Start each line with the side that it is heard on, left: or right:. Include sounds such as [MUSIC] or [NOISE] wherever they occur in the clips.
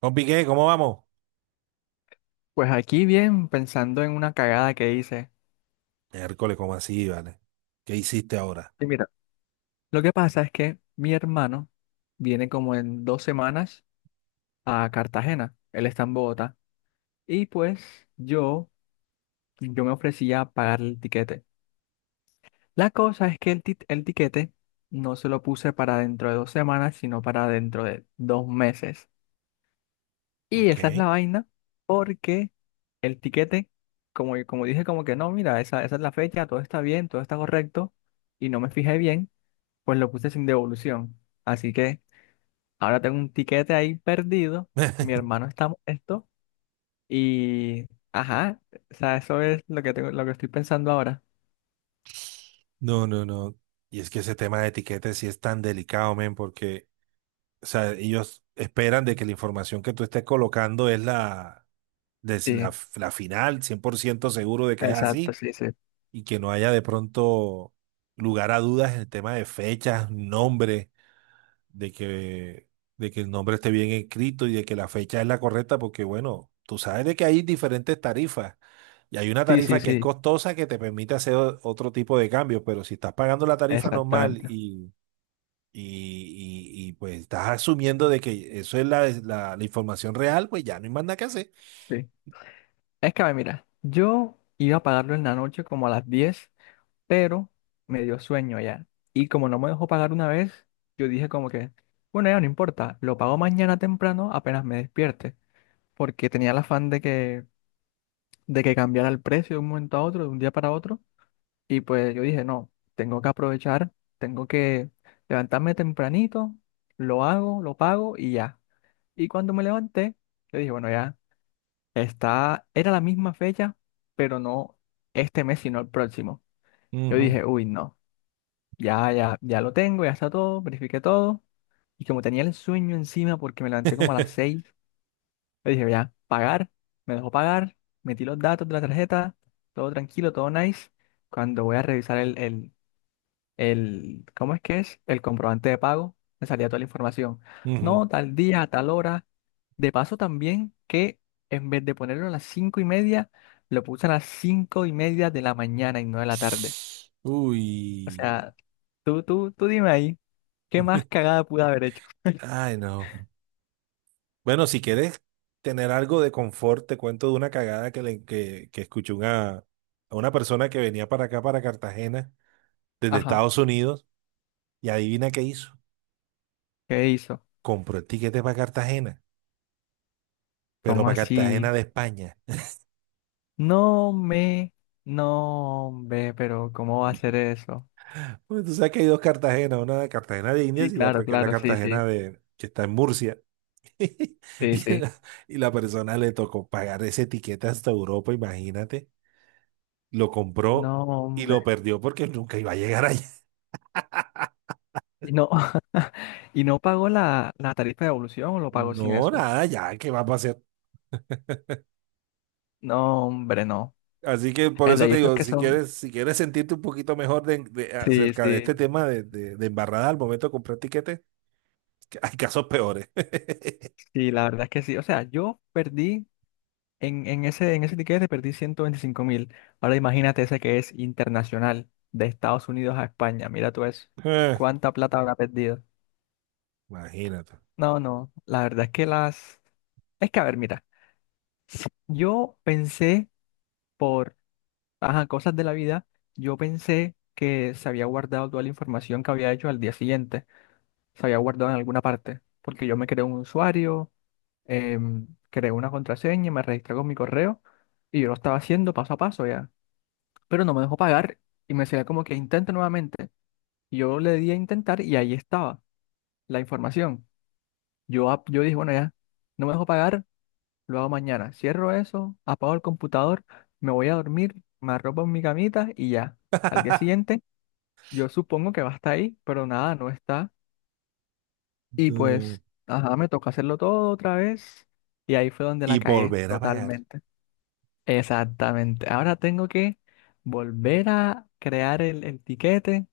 right: Compi, ¿qué? ¿Cómo vamos?
left: Pues aquí bien, pensando en una cagada que hice.
right: Miércoles, ¿cómo así, vale? ¿Qué hiciste ahora?
left: Y mira, lo que pasa es que mi hermano viene como en 2 semanas a Cartagena. Él está en Bogotá. Y pues yo me ofrecía a pagar el tiquete. La cosa es que el tiquete no se lo puse para dentro de 2 semanas, sino para dentro de 2 meses. Y esa es
right: Ok.
left: la vaina, porque el tiquete, como dije, como que no, mira, esa es la fecha, todo está bien, todo está correcto, y no me fijé bien. Pues lo puse sin devolución. Así que ahora tengo un tiquete ahí perdido. Mi
right: [LAUGHS]
left: hermano está molesto. Y, ajá, o sea, eso es lo que tengo, lo que estoy pensando ahora.
right: No, no, no. Y es que ese tema de etiquetas sí es tan delicado, men, porque, o sea, ellos esperan de que la información que tú estés colocando es
left: Sí,
right: la, la final, 100% seguro de que es
left: exacto,
right: así,
left: sí, sí.
right: y que no haya de pronto lugar a dudas en el tema de fechas, nombre, de que, de que el nombre esté bien escrito y de que la fecha es la correcta, porque, bueno, tú sabes de que hay diferentes tarifas. Y hay una
left: Sí, sí,
right: tarifa que es
left: sí,
right: costosa que te permite hacer otro tipo de cambios, pero si estás pagando la tarifa normal
left: exactamente.
right: y, pues estás asumiendo de que eso es la información real, pues ya no hay más nada que hacer.
left: Sí. Es que, a ver, mira, yo iba a pagarlo en la noche como a las 10, pero me dio sueño ya. Y como no me dejó pagar una vez, yo dije como que, bueno, ya no importa, lo pago mañana temprano apenas me despierte, porque tenía el afán de que cambiara el precio de un momento a otro, de un día para otro. Y pues yo dije, no, tengo que aprovechar, tengo que levantarme tempranito, lo hago, lo pago y ya. Y cuando me levanté, yo dije, bueno, ya está, era la misma fecha, pero no este mes, sino el próximo. Yo
right: Ujú.
left: dije, uy, no, ya, ya, ya lo tengo, ya está todo, verifiqué todo. Y como tenía el sueño encima porque me levanté como a las
right: [LAUGHS]
left: 6. Le dije, ya, pagar, me dejó pagar, metí los datos de la tarjeta, todo tranquilo, todo nice. Cuando voy a revisar el, ¿cómo es que es? El comprobante de pago, me salía toda la información.
right: Ujú.
left: No, tal día, tal hora. De paso también que en vez de ponerlo a las 5:30, lo puse a las 5:30 de la mañana y no de la tarde. O
right: Uy.
left: sea, tú dime ahí, ¿qué más
right: [LAUGHS]
left: cagada pude haber hecho?
right: Ay, no. Bueno, si quieres tener algo de confort, te cuento de una cagada que escuché una, a una persona que venía para acá, para Cartagena, desde
left: Ajá,
right: Estados Unidos, y adivina qué hizo.
left: ¿qué hizo?
right: Compró el tiquete para Cartagena, pero
left: ¿Cómo
right: para
left: así?
right: Cartagena de España.
left: No me, no hombre, pero ¿cómo va a ser eso?
right: [LAUGHS] Porque tú sabes que hay dos Cartagenas, una de Cartagena de Indias
left: Sí,
right: y la otra
left: claro,
right: que es la
left: claro, sí,
right: Cartagena
left: sí,
right: de, que está en Murcia. [LAUGHS]
left: sí,
right: Y
left: sí.
right: la, y la persona le tocó pagar ese tiquete hasta Europa, imagínate. Lo
left: No,
right: compró y lo
left: hombre.
right: perdió porque nunca iba a llegar allá. [LAUGHS]
left: Y no, [LAUGHS] y no pagó la tarifa de evolución o lo pagó sin
right: No,
left: eso.
right: nada, ya, ¿qué va a pasar?
left: No, hombre, no.
right: Así que
left: Es
right: por
left: verdad,
right: eso
left: y
right: te
left: esos
right: digo,
left: que
right: si
left: son.
right: quieres, si quieres sentirte un poquito mejor
left: Sí,
right: acerca de este
left: sí,
right: tema de embarrada al momento de comprar tiquetes, que hay casos peores.
left: sí, la verdad es que sí. O sea, yo perdí en ese tiquete perdí 125.000. Ahora imagínate ese que es internacional, de Estados Unidos a España. Mira tú eso.
right: [LAUGHS]
left: ¿Cuánta plata habrá perdido?
right: Imagínate.
left: No, no, la verdad es que las. Es que, a ver, mira, yo pensé por, ajá, cosas de la vida, yo pensé que se había guardado toda la información que había hecho al día siguiente, se había guardado en alguna parte, porque yo me creé un usuario, creé una contraseña, me registré con mi correo y yo lo estaba haciendo paso a paso ya, pero no me dejó pagar y me decía como que intente nuevamente. Y yo le di a intentar y ahí estaba la información. Yo dije, bueno, ya, no me dejó pagar. Lo hago mañana. Cierro eso, apago el computador, me voy a dormir, me arropo en mi camita y ya. Al día
right: [LAUGHS]
left: siguiente, yo supongo que va a estar ahí, pero nada, no está. Y
right: No.
left: pues, ajá, me toca hacerlo todo otra vez. Y ahí fue donde la
right: Y
left: cagué
right: volver a pagar.
left: totalmente. Exactamente. Ahora tengo que volver a crear el tiquete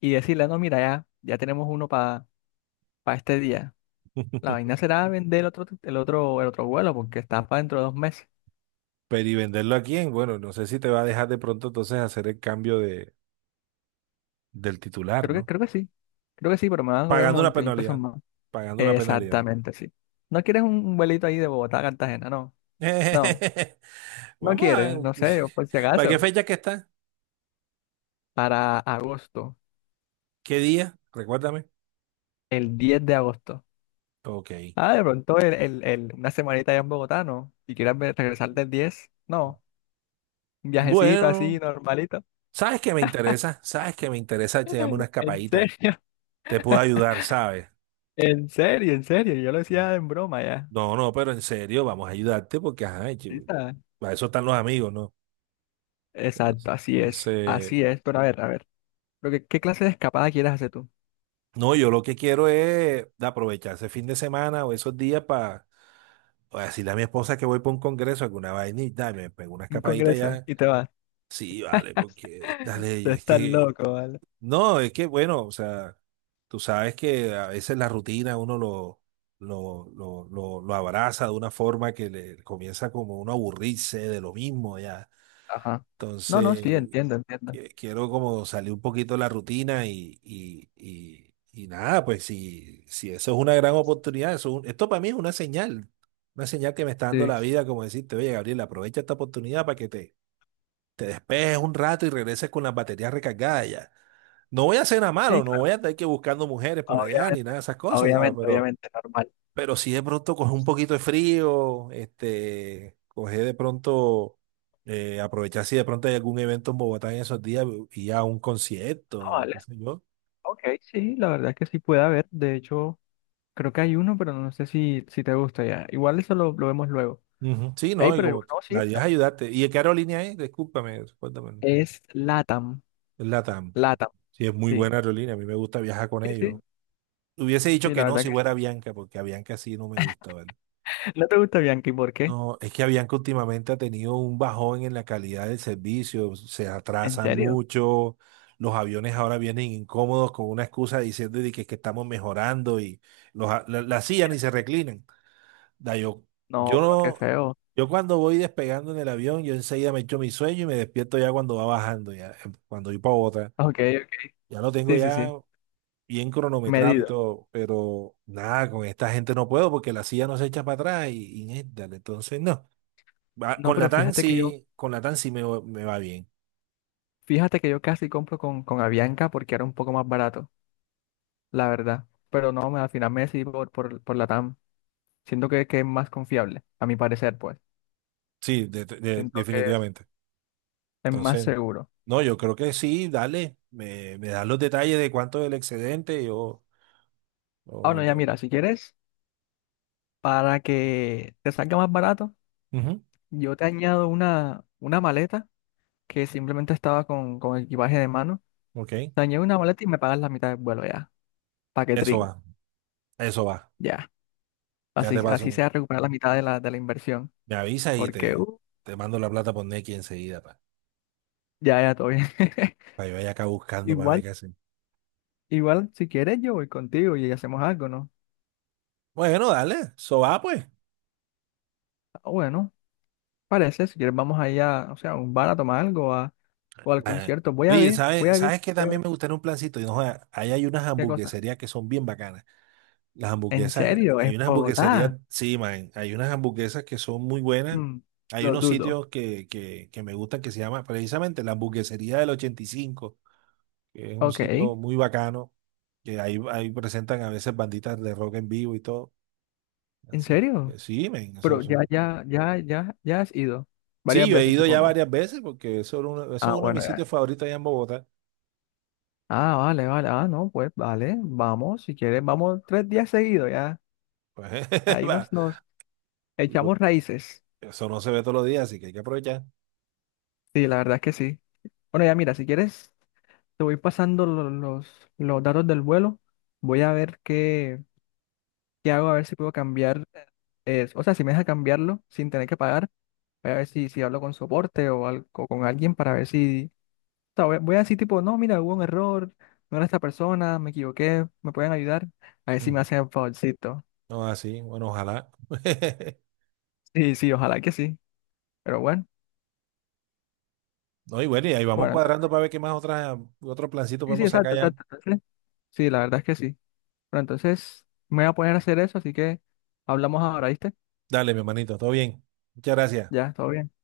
left: y decirle, no, mira, ya, ya tenemos uno para este día. La vaina será vender el otro vuelo porque está para dentro de 2 meses.
right: Pero y venderlo a quién, bueno, no sé si te va a dejar de pronto entonces hacer el cambio de, del titular,
left: Creo que,
right: ¿no?
left: creo que sí. Creo que sí, pero me van a cobrar
right: Pagando
left: como
right: una
left: 20.000 pesos
right: penalidad.
left: más.
right: Pagando una penalidad.
left: Exactamente, sí. ¿No quieres un vuelito ahí de Bogotá a Cartagena? No. No.
right: [LAUGHS]
left: No
right: Vamos a ver.
left: quieres. No sé, yo por si
right: [LAUGHS] ¿Para qué
left: acaso.
right: fecha que está?
left: Para agosto.
right: ¿Qué día? Recuérdame.
left: El 10 de agosto.
right: Ok.
left: Ah, de pronto una semanita allá en Bogotá, ¿no? Si quieres regresar del 10. No. Un viajecito así,
right: Bueno,
left: normalito.
right: ¿sabes qué me interesa? ¿Sabes qué me interesa? Echarme una
left: [LAUGHS] En
right: escapadita.
left: serio,
right: Te puedo ayudar, ¿sabes?
left: en serio, en serio. Yo lo decía en broma ya.
right: No, no, pero en serio, vamos a ayudarte porque, ajá,
left: Sí,
right: chivo,
left: está.
right: para eso están los amigos, ¿no?
left: Exacto,
right: Entonces,
left: así es. Así es. Pero a ver, a ver. ¿Qué clase de escapada quieres hacer tú?
right: no, yo lo que quiero es aprovechar ese fin de semana o esos días para decirle a mi esposa que voy para un congreso, alguna vainita, y me pego una
left: Un
right: escapadita
left: congreso
right: ya.
left: y te vas.
right: Sí, vale, porque dale,
left: Tú
right: es
left: estás
right: que,
left: loco, ¿vale?
right: no, es que bueno, o sea, tú sabes que a veces la rutina uno lo abraza de una forma que le comienza como uno a aburrirse de lo mismo ya.
left: Ajá. No, no, sí,
right: Entonces,
left: entiendo, entiendo.
right: quiero como salir un poquito de la rutina y nada, pues si, si eso es una gran oportunidad, esto para mí es una señal que me está dando
left: Sí,
right: la vida, como decirte, oye, Gabriel, aprovecha esta oportunidad para que te despejes un rato y regreses con las baterías recargadas ya. No voy a hacer nada
left: sí,
right: malo, no
left: claro.
right: voy a estar que buscando mujeres
left: No,
right: por allá ni
left: obviamente,
right: nada de esas cosas, ¿sabes?
left: obviamente,
right: Pero
left: obviamente, normal.
right: pero si de pronto coge un poquito de frío, este, coge de pronto, aprovechar si de pronto hay algún evento en Bogotá en esos días y a un
left: Ah,
right: concierto,
left: vale.
right: qué sé yo.
left: Ok, sí, la verdad es que sí puede haber. De hecho, creo que hay uno, pero no sé si te gusta ya. Igual eso lo vemos luego.
right: Ujú, sí,
left: Ey,
right: no, y
left: pero
right: como
left: no,
right: la
left: sí,
right: idea es ayudarte. ¿Y de qué aerolínea es? Discúlpame, recuérdame.
left: es LATAM.
right: Es LATAM.
left: LATAM,
right: Sí, es muy
left: sí.
right: buena aerolínea, a mí me gusta viajar con
left: Sí, sí,
right: ellos. Hubiese dicho
left: sí,
right: que
left: la
right: no
left: verdad
right: si
left: que sí.
right: fuera Bianca, porque a Bianca sí no me gusta, ¿vale?
left: [LAUGHS] ¿No te gusta Bianchi? ¿Por qué?
right: No, es que Avianca últimamente ha tenido un bajón en la calidad del servicio, se
left: ¿En
right: atrasan
left: serio?
right: mucho, los aviones ahora vienen incómodos con una excusa diciendo de que estamos mejorando y la sillas ni se reclinan. Da, yo,
left: No,
right: yo,
left: pero qué
right: no-
left: feo.
right: yo cuando voy despegando en el avión, yo enseguida me echo mi sueño y me despierto ya cuando va bajando, ya, cuando voy para otra.
left: Ok, ok.
right: Ya lo tengo
left: Sí, sí,
right: ya
left: sí.
right: bien cronometrado y
left: Medido.
right: todo, pero nada, con esta gente no puedo porque la silla no se echa para atrás y dale, entonces no.
left: No,
right: Con la
left: pero
right: TAN
left: fíjate que yo
right: sí, con la TAN sí me, me va bien.
left: Fíjate que yo casi compro con Avianca porque era un poco más barato, la verdad. Pero no, al final me decidí por Latam. Siento que es más confiable, a mi parecer, pues. Siento que es,
right: Definitivamente.
left: es más
right: Entonces,
left: seguro.
right: no, yo creo que sí, dale. Me das los detalles de cuánto es el excedente. O
left: Ah, bueno,
right: yo
left: ya
right: te-
left: mira, si quieres, para que te salga más barato,
right: Ujú,
left: yo te añado una maleta que simplemente estaba con equipaje de mano.
right: ok,
left: Te añado una maleta y me pagas la mitad del vuelo ya.
right: eso
left: Paquetrín,
right: va, eso va.
left: ya.
right: Ya te
left: Así
right: paso.
left: sea recuperar la mitad de la inversión.
right: Me avisas y
left: Porque,
right: te, te mando la plata por Nequi enseguida para
left: ya, ya, todo bien.
right: que yo vaya acá
left: [LAUGHS]
right: buscando para ver
left: Igual.
right: qué hacen.
left: Igual, si quieres, yo voy contigo y hacemos algo, ¿no?
right: Bueno, dale, eso va pues.
left: Ah, bueno, parece, si quieres, vamos allá, o sea, a un bar a tomar algo o al
right: Nah.
left: concierto. Voy a
right: Oye,
left: ver, voy
right: ¿sabes,
left: a ver,
right: sabes que
left: voy a
right: también
left: ver
right: me gustaría un plancito? Y no, joda, ahí hay unas
left: qué cosa.
right: hamburgueserías que son bien bacanas. Las
left: ¿En
right: hamburguesas,
left: serio?
right: hay
left: ¿En
right: unas hamburgueserías,
left: Bogotá?
right: sí, man, hay unas hamburguesas que son muy buenas.
left: Mm,
right: Hay
left: lo
right: unos
left: dudo.
right: sitios que me gustan que se llama precisamente la hamburguesería del 85 que es un
left: Ok,
right: sitio
left: ¿en
right: muy bacano, ahí presentan a veces banditas de rock en vivo y todo. Así
left: serio?
right: que sí, man,
left: Pero ya, ya, ya, ya, ya has ido
right: sí,
left: varias
right: yo he
left: veces,
right: ido ya
left: supongo.
right: varias veces porque eso es
left: Ah,
right: uno de
left: bueno,
right: mis sitios
left: ya.
right: favoritos allá en Bogotá.
left: Ah, vale, vale. Ah, no, pues vale, vamos, si quieres, vamos 3 días seguidos, ya.
right: Pues, [LAUGHS]
left: Ahí
right: va,
left: nos
right: y pues,
left: echamos raíces.
right: eso no se ve todos los días, así que hay que aprovechar.
left: Sí, la verdad es que sí. Bueno, ya mira, si quieres. Te voy pasando los datos del vuelo. Voy a ver qué hago, a ver si puedo cambiar. O sea, si me deja cambiarlo sin tener que pagar. Voy a ver si hablo con soporte o, o con alguien para ver si. O sea, voy a decir, tipo, no, mira, hubo un error. No era esta persona, me equivoqué. ¿Me pueden ayudar? A ver si me
right: Ujú.
left: hacen el favorcito.
right: No, así, bueno, ojalá. [LAUGHS]
left: Sí, sí, ojalá que sí. Pero bueno,
right: No, y bueno, y ahí vamos
left: bueno, entonces.
right: cuadrando para ver qué más otra, otro plancito
left: Sí, sí,
right: podemos sacar
left: exacto,
right: ya.
left: exacto. Entonces, sí, la verdad es que sí. Pero entonces me voy a poner a hacer eso, así que hablamos ahora, ¿viste?
right: Dale, mi hermanito, todo bien. Muchas gracias.
left: Ya, todo bien.